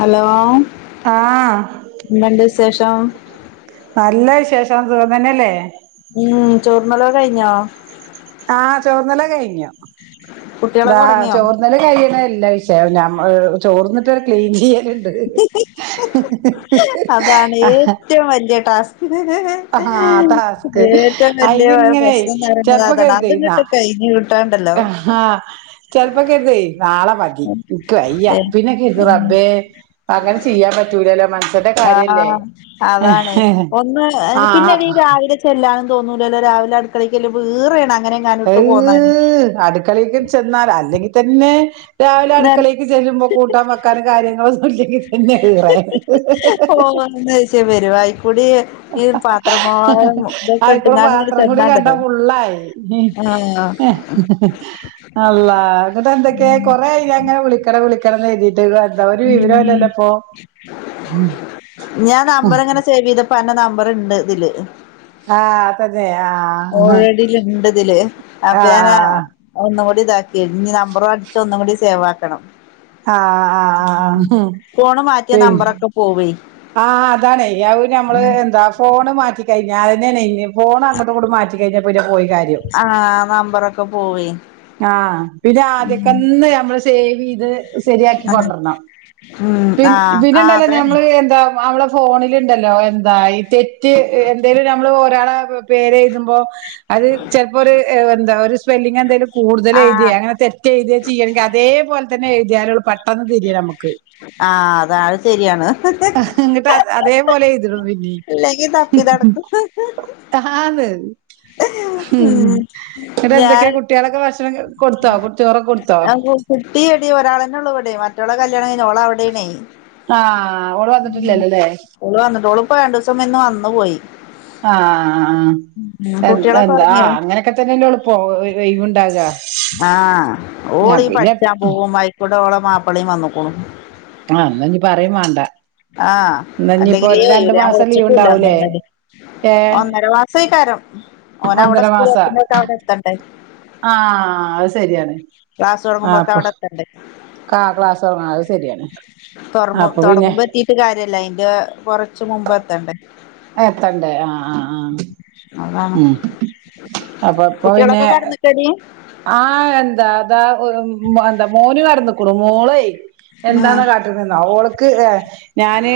Hello ആഹ് എന്ത്ണ്ട് വിശ് വിശേഷം നല്ല വിശേഷം സുഖം തന്നെയല്ലേ ഉം ചോർന്നലൊക്കെ കഴിഞ്ഞാ ആഹ് ചോർന്നലൊക്കെ കഴിഞ്ഞ് ഇതാ കുട്ടികളൊക്കെ ഉറങ്ങിയോ ചോർന്നല് കഴിയണല്ല [unintelligible] ചെ ഞമ്മള് ചോർന്നിട്ട് ക്ലീൻ ചെയ്യല് അതാണ് ആഹ് ഏറ്റവും വലിയ ടാസ്ക് ആഹ് ടാസ്ക് ഏറ്റവും വലിയ അതിങ്ങനെ പ്രശ്നം എന്ന് പറയുന്നത് ചെലപ്പോ അതാണ് കരുതേ ന്നാ അത്ങ്ങട്ട് കഴിഞ്ഞ് കിട്ടാണ്ടല്ലോ ആഹ് ചെലപ്പോ കരുതുവെ നാളെ മതി ഇനിക്ക്‌ വയ്യ ഏ പിന്നെ കരുതും റബ്ബെ അങ്ങനെ ചെയ്യാൻ പറ്റൂലല്ലോ മൻസന്റെ കാര്യല്ലേ ആഹ് ആ പിന്നെടീ രാവിലെ ചെല്ലാനും തന്നൂലല്ലോ രാവിലെ അടുക്ക ളേയ്ക്ക് ചെല്ലുമ്പം ഈറെയാണ് അങ്ങനെ എങ്ങാനും ഇട്ട് പോന്നാല് അഹ് അടുക്കളേക്ക് ചെന്നാൽ അല്ലെങ്കി തന്നെ രാവിലെ നേര അടുക്കളേക്ക് ചെല്ലുമ്പോ കൂട്ടാൻ വെക്കാനും കാര്യങ്ങള് ല്ലെങ്കാ പിന്നെ ഈറെ വരുവായി ബടി ഈ പാത്രമോ ഇതൊക്കെ അയിക്കൂടെ ഇട്ടുകാട്ട് ഇ പാത്രം കൂടി കണ്ടാ ചെന്നാണ്ടല്ലോ ഫുള്ളായി ആഹ് അള്ളാ ഇന്ന്ട്ട് എന്തൊക്കെയ കൊറേയായി ഞാനിങ്ങനെ വിളിക്കണം വിളിക്ക ക്കണം കരിതീട്ട് ഒര് വിവ ഉം രൂല്ലല്ലോപ്പോ പ്പൻ്റെ നമ്പർ ഇണ്ട് ഇതില് ആഹ് തന്നെ ഓൾ ആഹ് റെഡി ണ്ട് ഇതില് അപ്പ ആഹ് ഞാനാ ഒന്നുകൂ ഇതാക്കി ഇ നമ്പർടിച്ച ഒന്നും കൂടി സേവ് ആക്കണം ആഹ് ആഹ് ആഹ് ഫോണ് മാറ്റിയാ പിന്നെ നമ്പറൊക്കെ പോവുഏ ആഹ് അതാണെ അപ്പ നമ്മള് എന്താ ഫോണ് മാറ്റിക്കഴിഞ്ഞാ [unintelligible] ഫോണ് അങ്ങട്ടും ഇങ്ങോട്ടും മാറ്റി കഴിഞ്ഞാ പിന്നെ പോയി കാര്യം ആഹ് നമ്പറൊക്കെ പോവേ ആഹ് പിന്നെ ഉം ആദ്യക്കന്നെ നമ്മള് സേവ് ചെയ്ത് ശരിയാക്കി കൊണ്ടരണം ഉം പി ആഹ് ആഹ് പിന്നെണ്ടല്ലോ അതാണ് ഞമ്മള് എന്താ നമ്മള് ഫോണില്ണ്ടല്ലോ എന്താ തെറ്റ് എന്തേലും നമ്മള് ഒരാളെ പേരെഴുതുമ്പോ അത് ചെലപ്പോ ഒര് എന്താ ഒര് സ്പെല്ലിങ് എന്തേലും കൂടുതല് എഴ്തേ ആഹ് അങ്ങെനെ തെറ്റ് എഴ്തേയ ചെയ്യാണെങ്കി അതേപലെ തന്നെ എുതിയാലൊള്ളൂ പ ആഹ് അത് അത് ശരിയാണ് ഇങ്ങിട്ട് അതേപോലെ എഴുതിടും പിന്നീ ഇല്ലെങ്കി തപ്പി നടക്കും ആന്ന് ഉം എന്നിട്ട് ഞാൻ എന്തൊക്കെയാ കുട്ടികളൊക്കെ ഭക്ഷണം കൊടുത്തോ ചോറൊക്കെ കൊടുത്തോ ആ കുട്ടിയടി ഒരാളന്നെ ഉള്ളു അവിടെ മറ്റോളെ കല്യാണം കഴിഞ്ഞ് ഓളവിടെയാണേ ആഹ് ഓള് വന്നിട്ടില്ലല്ലോല്ലേ ഉ ഓള് വന്നിട്ട് ഓള് പ്പം രണ്ടൂസം മുന്നേ വന്നു പോയി ആഹ് ആഹ് ഉം എ കുട്ടികളൊക്കെ എന്താ ആ ഒറങ്ങിയോ അങ്ങനെയൊക്കെ തന്നെല്ലോ പ്പോ ഒഴിവ്ണ്ടാവ്ആ ആഹ് ഓളീ പഠിച്ചാൻ പോകും ആയിക്കൂടെ ഓളെ മാപ്പളിംയ വന്ന്ക്ക്ണു ആ ഇന്നാഞ്ഞ് പറിം വാണ്ട ആഹ് അല്ലെങ്കിലേ ഒഴിവില്ല ഞാൻ ലീവ് വിളിച്ചിട്ടുല്ല ഉണ്ടാവൂലേ ഏഹ് ഒന്നര മാസായി കാരം ഓനവിടെ ഒന്നര സ്കൂൾ മാസം എത്തുമ്പേക്ക് അവിടെ എത്തണ്ടേ ആഹ് അത് ശരിയാണ് ക്ലാസ് തൊടങ്ങുമ്പോക്ക് അവിടെത്തണ്ടേ ആ ക്ലാസ് തൊടങ്ങ അത് ശരിയാണ് തുറ അപ്പൊ പിന്നെ തൊടങ്ങുമ്പ എത്തീട്ട് കാര്യല്ല അതിന്റെ കൊറച്ച് മുമ്പ് എത്തണ്ടേ എത്തണ്ടേ ആഹ് ആഹ് ആഹ് അതാണ് ഉം അപ്പൊ ഇപ്പൊ പിന്നെ കുട്ടികളൊക്കെ കെടന്നിക്കോടി ആഹ് എന്താ അതാ എന്താ മോന് കടന്ന്ക്ക്ണു മോളേ ഉം എന്താന്നാ കാട്ട്ണ്ന്നോ ഓൾക്ക് ഞാന്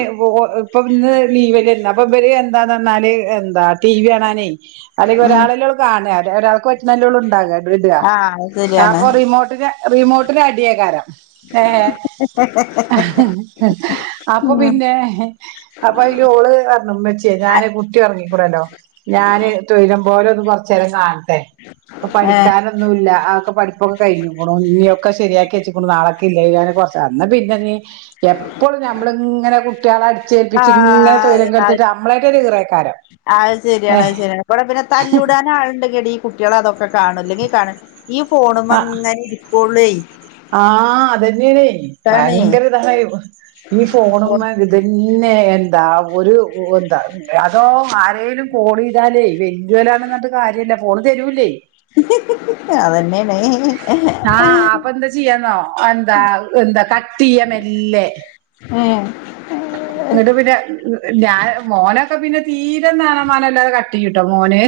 ഇപ്പൊ ഇന്ന് ലീവല്ലേന്നോ പ്പമ്പല് എന്താന്ന് പർഞ്ഞാല് എന്താ ടി വി കാണാനേ അല്ലെങ്കിൽ ഉം ഒരാള് കാണ ഒരാൾക്ക് പ റ്റ്ണല്ലൊള്ളൂ ണ്ടാക ആഹ് അത് ശരിയാണ് അപ്പൊ റിമോട്ടിന് റിമോട്ടിന് അടിയേകാരം ഏ അപ്പൊ പിന്നെ അപ്പൊ അതിൽ ഓള് പറഞ്ഞു ഉമ്മച്ചായേ ഞാന് കുട്ടി ഇറങ്ങിക്ക്ണല്ലോ ഞാന് തൊയ്രം പോലൊന്ന് കൊ ർച്ചേരം കാണട്ടേ ഇപ്പൊ പഠി ഏഹ് ക്കാനൊന്നും ഇല്ല അതൊ പഠിപ്പൊക്കെ കഴിഞ്ഞ്ക്ക്ണു ഇനിയൊക്കെ ശരിയാക്കി വച്ച്ക്ണു നാളെ ക്ക്ല്ലെ ഞാൻ കൊറച്ച് ന്നാ പിന്നെ നീ എപ്പൊളും നമ്മള് ഇങ്ങനെ കുട്ടികളെ അടിച്ചേൽപ്പിച്ച് ഇങ്ങനെ ആഹ് തൊയ്രം അത് കെടുത്തിട്ട് നമ്മളെകൊരു ഈറൈക്കാരം അത് ശരിയാണ് അത് ശരിയാണ് ബടെ പിന്നെ തല്ലൂടാൻ ആളുണ്ടെങ്കി എടീ കുട്ടികളാ അതൊക്കെ കാണല് ല്ലെങ്കി കാണ ഈ ഫോണ് മ്മെങ്ങനെ ഇരിക്കള്ളൂ ആ അതന്നെയണ് ഭയങ്കര ഇതാണ് ഈ ഫോണ് മ്മേ ഇതന്നെ എന്താ ഒരു എന്താ അതോ ആരേലും ഫോണ്യ്താലേ വെല്യുവനാണെന്ന് റഞ്ഞിട്ട് കാര്യല്ല ഫോണ് തരൂല്ലേ അതെന്നെണ് ആഹ് അപ്പൊ എന്താ ചെയ്യാന്നോ എന്താ എന്താ കട്ടിയ മെല്ലെ ഏ എന്നിട്ട് പിന്നെ ഞ മോനൊക്കെ പിന്നെ തീരെം നാണോം മാനോല്ലാതെ ക ട്ടിയുട്ടോ മോന്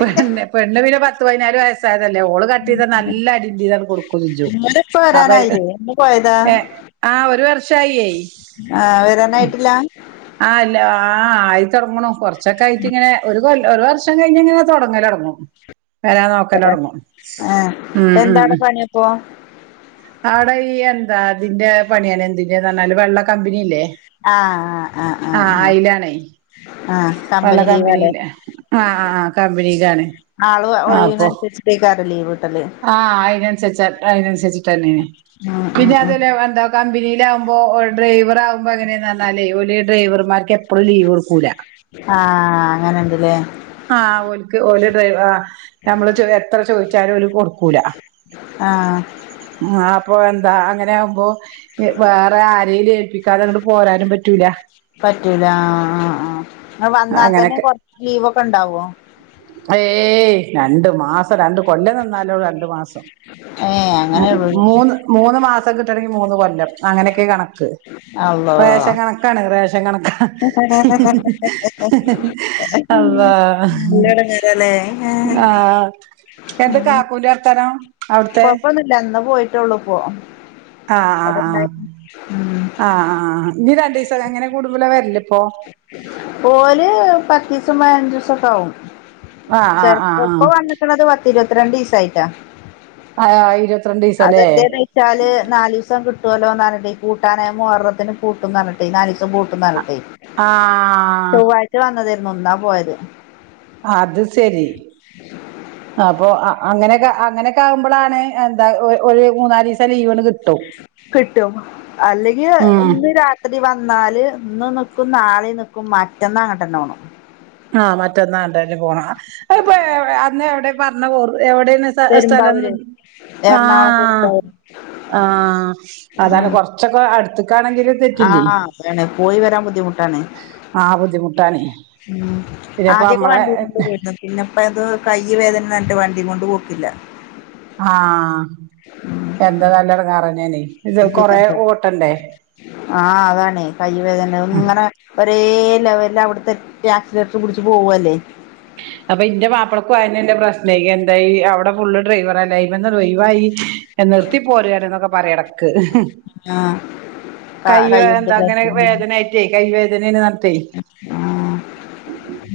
പെണ്ണ് പെണ്ണ് പിന്നെ പത്ത് പതിനാല് വയസ്സായതല്ലേ ഓള് കട്ട് ചെയ്താ നല്ല അടിന്റെ യ്യിന്നങ്ങു കൊടുക്കും ഞ്ചു ഉപ്പ വരാനായില്ലേ [unintelligible] ഏ ആ ഒരു വർഷായിയെ ആ വരാനായിട്ടില്ല ആ ഇല്ല ആ ആയിത്തൊടങ്ങണു കൊറച്ചൊക്കെ ആയിട്ട് ഇങ്ങനെ ഒരു കൊല്ല ഒരു വർഷം കഴിഞ്ഞിങ്ങനെ തുടങ്ങലൊടങ്ങും വരാൻ നോക്കലൊടങ്ങും ആഹ് ഉം ഉം എന്താണ് ഉം പണിയപ്പോ ആടെ ഈ എന്താ തിന്റെ പണിയാണ് എന്തിന്റെന്ന് പറഞ്ഞാല് വെള്ള കമ്പനില്ലേ ആ ആ ആ ആ അയിലാണേ ഓലെ കമ്പനി ലീവാല്ലേ കമ്പനിയില് ആ കമ്പനിയിലാണ് ആള് ആ അപ്പൊ ഒഴിയുന്നതിനനുസരിച്ചത്തേക്ക് അവരെ ലീവ് കിട്ടല് ആ അതിനനുസരിച്ച അതിനനുസരിച്ചിട്ടന്നെ നീ ഉം ഉം പിന്നെ ഉം അതല്ല എന്താ കമ്പനി വുമ്പോ ഡ്രൈവർ ആവുമ്പോ അങ്ങനാന്നറഞ്ഞാലേ ഓലേ ഡ്രൈവർമാർക്ക് എപ്പഴും ലീവ് കൊടുക്കൂല ആ അങ്ങനെണ്ടല്ലേ ആ ഓൽക്ക് ഓലെ ഡ്രൈവ ആ നമ്മള് എത്ര ചോദിച്ചാലും ഓല് കൊടു ക്കൂല ആഹ് അപ്പോ എന്താ അങ്ങനെകുമ്പോ വേറെ ആരെലും ഏൽപ്പിക്കാതെ ഇങ്ങട്ട് പോരാനും പറ്റൂല ആ ആ ആ വന്നാൽ തന്നെ അങ്ങനൊക്കെ കൊറച്ച് ലീവൊക്കെണ്ടാവോ ഏയ് രണ്ടു മാസം രണ്ട് കൊല്ലം നിന്നാലോ രണ്ടു മാസം ഏഹ് അങ്ങനെള്ളൂ മൂന്ന് മൂന്ന് മാസം തന്നിട്ടുണ്ടെങ്കി മൂന്ന് കൊല്ലം അങ്ങനെയൊക്കെ കണക്ക് അള്ളോ പേഷൻ കണക്കാണ് റേ പ്പ കണക്ക നല്ല അള്ളാ എടങ്ങേറാല്ലേ ഏഹ് ആ എന്തെ ഉം കാക്കൂന്റെ വർത്താനം അവിടുത്തെ കൊഴപ്പൊന്നുല്ല ഇന്ന് പോയിട്ടെള്ളൂ ഇപ്പോ ആ ആ ഇവടെണ്ടായിന്നു ഉം ആ ആ ആ ഇനി രണ്ട് ദിവസൊ അങ്ങനെ കൂടുമ്പള വരല് ഓല് പത്തീസം പതിനഞ്ച് ദിവസൊക്കെ ആവും ആഹ് ആഹ് ചെലപ്പോ ഇപ്പ ആഹ് വന്നിക്കണത് പത്തിരുപത്തിരണ്ടിസായിട്ടാ ആഹ് ആഹ് ഇരുപത്തിരണ്ടീസല്ലേ അതെന്താന്ന് വെച്ചാല് നാലിസം കി കിട്ടൂല്ലോന്നറഞ്ഞിട്ടെ പൂട്ടാനായ മോഹറത്തിന് പൂട്ടുംനറഞ്ഞിട്ടെ നാലിസം പൂട്ടുംന്നറഞ്ഞിട്ടെ ആ ന്നാ പോയത് അത് ശരി അപ്പൊ അങ്ങനെക്കെ അങ്ങനെ ക്കെവുമ്പളാണ് എന്താ ഒരു മൂന്നാലിവസം ലീവണ്ട് കി കിട്ടും അല്ലെങ്കി ഉം ഇന്ന് രാത്രി വന്നാല് ഇന്ന് നിക്കും നാളെ നിക്കും മറ്റന്നാ അങ്ങോട്ട് തന്നെ പോണം ആ മറ്റൊന്നാങ്ങട്ടന്നെ പോണം അത്പ്പെ അന്ന് എവിടെ പറഞ്ഞ പോറ് എവിടെണ് സ് സ്ഥലം പെരുമ്പാവൂര് ആ എറണാകുളം പെരുമ്പാവൂര് ആ അതാണ് കൊറച്ചൊക്കെ അടുത്തക്കാണെങ്കില് തെറ്റില്ലേ ങ്ങോട്ടാണ് ആ ബുദ്ധിമുട്ടാണേ ഉം പിന്നെപ്പ ആദ്യൊക്കെ വണ്ടിക്കൊണ്ട് നമ്മളെ വരുണു പിന്നെപ്പെ അത് കയ്യ് വേദന അത് കൊണ്ട് വണ്ടി കൊണ്ട് പോക്കില്ല ആഹ് എന്താ നല്ലൊരു കാർ യെന്നാണെ ആ അതാണ്കൈ വേദന ഇങ്ങനെ ഒരു ഒരേ ലെവല അവിടുത്തെ ആക്സിലേറ്റർ പിടിച്ച് പോവല്ലേ അപ്പൊ ഇന്റെ മാപ്പളക്കും ആയന എന്റെ പ്രശ്ന എന്ത ഈ അവിടെ ഫുള് ഡ്രൈവർ ആയി അയിമ്മന്നാണ്ട് ഒഴിവായി നിർത്തി പോരാണ് എന്നൊക്കെ പറയാണ് ഇടക്ക് ആഹ് കൈ കൈകൊണ്ട് എന്താ അങ്ങനെ വേദനായിട്ട്. കൈ വേദന ആ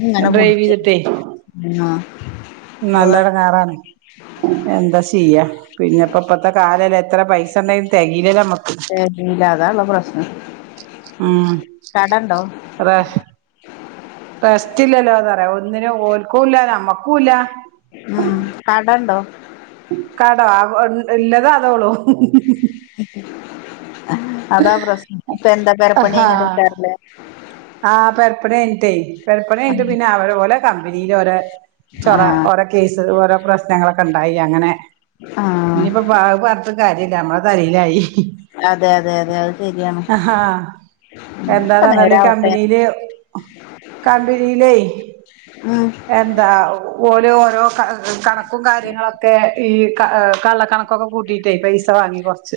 ഇങ്ങനെ കുടിച്ച ആ നല്ലൊരു കാറാണ് എന്താ ചെയ്യാ പിന്നെപ്പം ഇപ്പത്തെ കാലല്ലെ എത്ര പൈസ ഉണ്ടെങ്കിലും തെകയില്ലല്ലൊ നമക്ക് തെകയുല അതാ പ്രശ്നം ഉം കടണ്ടോ അതെ റെസ്റ്റ്ല്ലല്ലോന്ന് പറയാ ഒന്നിനും ഓൽക്കുല്ല നമ്മക്കുല്ല ഉം കടണ്ടോ കടോ ഇല്ലത് അതോളൂ അതാ പ്രശ്നം ഇപ്പൊ എന്താ പെരപണി കഴഞ്ഞതെക്കരല്ലേ ആ പെരപണി കഴിഞ്ഞിട്ടേ പെര പണി കഴിഞ്ഞിടെട്ട് പിന്നെ അവരെ പോലെ കമ്പനിൽ ഓലെ ചൊറ ആഹ് ഓരോ കേസ് ഓരോ പ്രശ്നങ്ങളൊക്കെ ഉണ്ടായി അങ്ങനെ ആഹ് ഇനിയിപ്പം അത് പറഞ്ഞിട്ട് കാര്യമില്ല നമ്മള തലയിലായി അതെ അതെ അതെ അത് ശരിയാണ് ആ എന്താന്ന ഒക്കെ പറഞ്ഞാൽ നേരാവട്ടെ കബനിയിലെ. കമ്പനിയില ഉം എന്താ ഓൽ ഓരോ കണക്കും കാര്യങ്ങളൊക്കെ ഈ കള്ളക്കണക്കൊക്കെ കൂട്ടിട്ടായി പൈസ വാങ്ങി കൊറച്ച്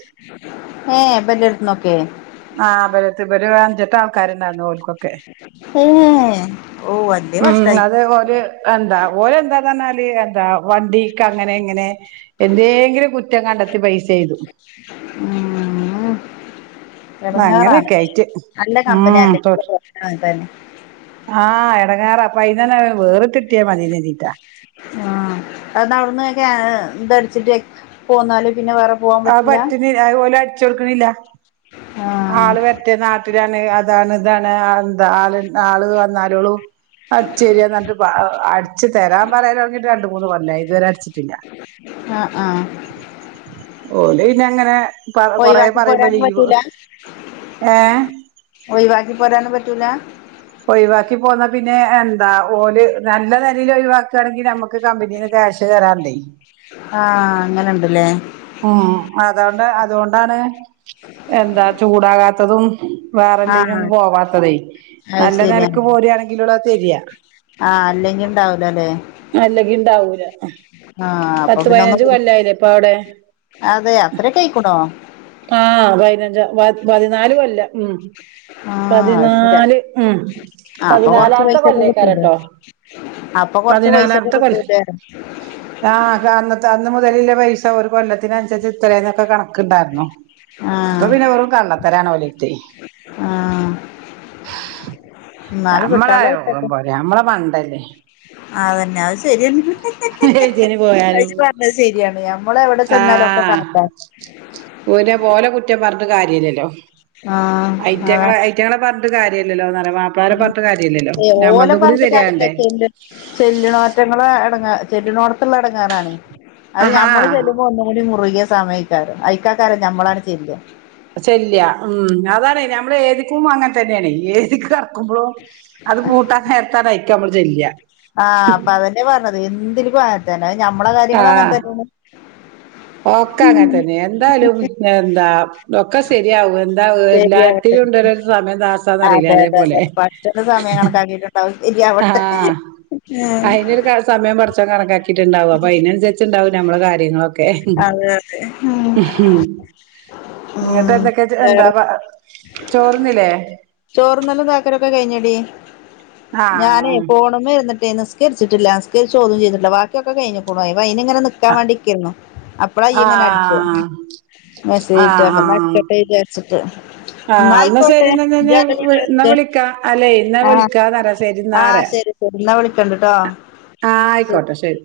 ഏഹ് ഇബന്റെടുത്ത്ന്നൊക്കെ ആ് ഇവരടുത്ത് ഇവര് എഅഞ്ചെട്ട ആൾക്കാരുണ്ടായിന്ന് ഓൽക്ക് ഒക്കെ ഏഹ് ഓഹ് വല്യ മ്മ് അത് കഷ്ടായി ഓൽ എനത ഓൽ എനതന്നാൽഎന്താ വണ്ടിക്ക് അങ്ങനെ ഇങ്ങനെ എന്തെങ്കിലും കുറ്റം കണ്ടെത്തി പൈസ എഴുതും ആ അങ്ങനെയൊക്കെ ആയിട്ട് എടഞ്ങ്ങാറാണ്നല്ല ഉം കമ്പനല്ലേ തൊ തന്നെ ആഹ് എടങ്ങാറ അപ്പ അയിന്ന തന്നെ വേറ തതിട്ടിയ മതിറ്റാ ആ അവിടുന്ന്െ അടിച്ച്ട്ട് പോന്നാലും അത് പറ്റുന്ന അത് പോലെ അടിച്ച കൊടുക്കണില്ല ആഹ് ആള് പറ്റേ നാട്ടിലാണ് അതാണ് ഇതാണ് എന്താ ആ ആള് വന്നാലളൂ അത് ശരിയ എന്നി് അടിച്ചു തരാൻ പറയൽ തൊടങ്ങി ട്ട്രണ്ടുമൂന്ന് രണ്ട് മൂന്ന് കൊല്ലായിപറഞ്ഞില്ലേ ഇതുവരെ അട ആ ആ ഓല ഇനി അങ്ങനെ കൊറ ഒഴിവാക്കി പറയുമ്പോ പോരാനും ലീവ് പറ്റൂല ഏ പറയാന് പറ്റൂല ഒഴിവാക്കി പോന്ന പിന്നെ എന്താ ഓല് നല്ല നിലയിൽ ഒഴിവാക്കുകയാണെങ്കിൽ നമ്മുക്ക് കമ്പനീ കൃഷ് കേറാണ്ട് ആഅങ്ങനെ ഉണ്ടല്ലേ ഉം അതൊണ്ട് അതുകൊണ്ടാണ് എന്താ ചൂടാകാത്തതും വേറെല്ലനും ആഹ് ഒന്നും പോവാത്തതേ അത് നല്ല ശരിയാ നിലക്ക് പോരയാണെങ്കിലള്ള തരിയാ ആഹ് അല്ലെങ്കി ഇണ്ടാവൂലല്ലേ അല്ലെങ്കി ഉണ്ടാവൂല ആഹ് അപ്പൊ പത്ത് പിന്നെ ഒന്ന് പതിനഞ്ച് കൂടി കൊല്ലായില്ലേ ഇപ്പ അവിടെ അതെ അത്രക്കായേക്കണോ ആപതിനഞ്ച് പതിനാലു കൊല്ലം ഉം ആ അത് പതിനാല് ഉം ശരി ആ അപ്പൊ കൊറച്ച് പതിനാലാമത്തെ പൈസക്കെ കിട്ടേക്കും കൊല്ലേക്കാരട്ടോ അപ്പൊ കൊറച്ച് പൈസ ഒക്കെ കിട്ടു ലെ ആ അന്നത്തെ അന്ന് മുതലിലെ പൈസ ഒരു കൊല്ലത്തിന് അനുസരിച്ച് ഇത്രേന്നൊക്കെ കണക്കുണ്ടായിരുന്നുോ ഇപ്പൊ ആഹ് പിന്നെ വെറും കള്ളത്തരമാണ് ഓലര്ത്ത് ആ എന്നാല് നമ്മളെ കിട്ടനുള്ളത് യോഗം കിട്ടട്ടെ പോരെ നമ്മളെ മണ്ടല്ലേ അതന്നെ അത് ശരിയ ത് ഇജ്പറഞ്ഞത് ശരിയാണ് ഞമ്മൾ ആ ഊൻ്റെ പോലെ കുറ്റം പറഞ്ഞിട്ട് കാര്യ ഇല്ലല്ലോ. ആഹ് ഐറ്റങ്ങളെ അതാണ് ഐറ്റങ്ങളെ പറഞ്ഞിട്ട് കാര്യല്ലല്ലോന്ന ഓലെ കൂടി പറഞ്ഞിട്ട് കാര്യല്ല ശരിയാകണ്ടേ ചെല്ല് ചെല്ലുണോറ്റങ്ങളെ ടങ്ങ്ചെല്ലിനോടത്തുള്ള ഇടങ്ങേറാണ് അത് ആഹാ നമ്മൾ ചെല്ലുമ്പോ ഒന്നുകൂടി മുറുകി സമയക്കാരും അയക്കക്കാരെ ഞമ്മളങ്ങട് ചെല്ല ശല്യ ഉം അതാണ് നമ്മൾ ഏതിക്കും അങ്ങനെ തന്നെയാണ് ഏതിക്കും ക്കുമ്പോ അത് പൂട്ടാ നേർത്തായിരിക്കും നമ്മള് ചെല്ല തില് പോലത്തന്നെ. ഞമ്മളെ കാര്യങ്ങളും അങ്ങനത്തന്നെയാണ്. ഒക്കെ അങ്ങനെ തന്നെ എന്തായാലും എന്താ ഒക്കെ ശരിയാവും എ ശരിയാവട്ടെ എല്ലാത്തിനും ഉണ്ടൊരു സമയം ദാസാന്ന് പറയില്ലെ അതെ അതെ അതേപോലെ അതെ പടച്ചോന്റെ സമയം കണക്കാക്കിയിട്ടുണ്ടാവും ആ ശരിയാവട്ടെ അയിനൊരു ക സമയം പടച്ചോൻ കണക്കാക്കിട്ടുണ്ടാവും അപ്പൊ അതിനനുസരിച്ചുണ്ടാ നമ്മളെ കാര്യങ്ങളൊക്കെ അതെ അതെ ഇങ്ങട്ട് ഉം എന്തൊക്കെയാട്ടിണ്ടാ വേറെ പ ചോറ് തിന്നില്ലേ. ചോറ് തിന്നലും തേക്കലൊക്കെ കഴിഞ്ഞടി ഞാനേ ആഹ് ഫോണുമ്മെ ഇരുന്നിട്ടേന് നിസ് നിസ്‌കരിച്ചിട്ടില്ല നിസ്‌കരിച്ച് ഓതുംചെയ്ട്ടില്ല ബാക്കിയൊക്കെ കഴഞ്ഞുക്കുണു അയ്നിങ്ങനെ ആഹ് നിക്കാവേണ്ടിക്കായിരുന്നു. അപ്പളാ ഈയ്യിങ്ങനെ അടിച്ചെ മെസ്സേജിട്ടക്ക ആഹ് അപ്പ ആഹ് അടിക്കട്ടെ വിചാരിച്ചിട്ട് ന്നാ ആഹ് എന്നാ ശരി ആയിക്കോട്ടെ എന്നാ ഇജ് ഞാന് അന്റെ പണി എന്നാ എടക്ക് വിളിക്കാ അല്ലെ എന്നാ ആ വിളിക്കാന്നറിയാ ശരിന്നാ ആ പറയാ ശരി ശരി എന്നാ വിളിക്കണ്ട്ട്ടാ ആഹ് ആയിക്കോട്ടെ ശരി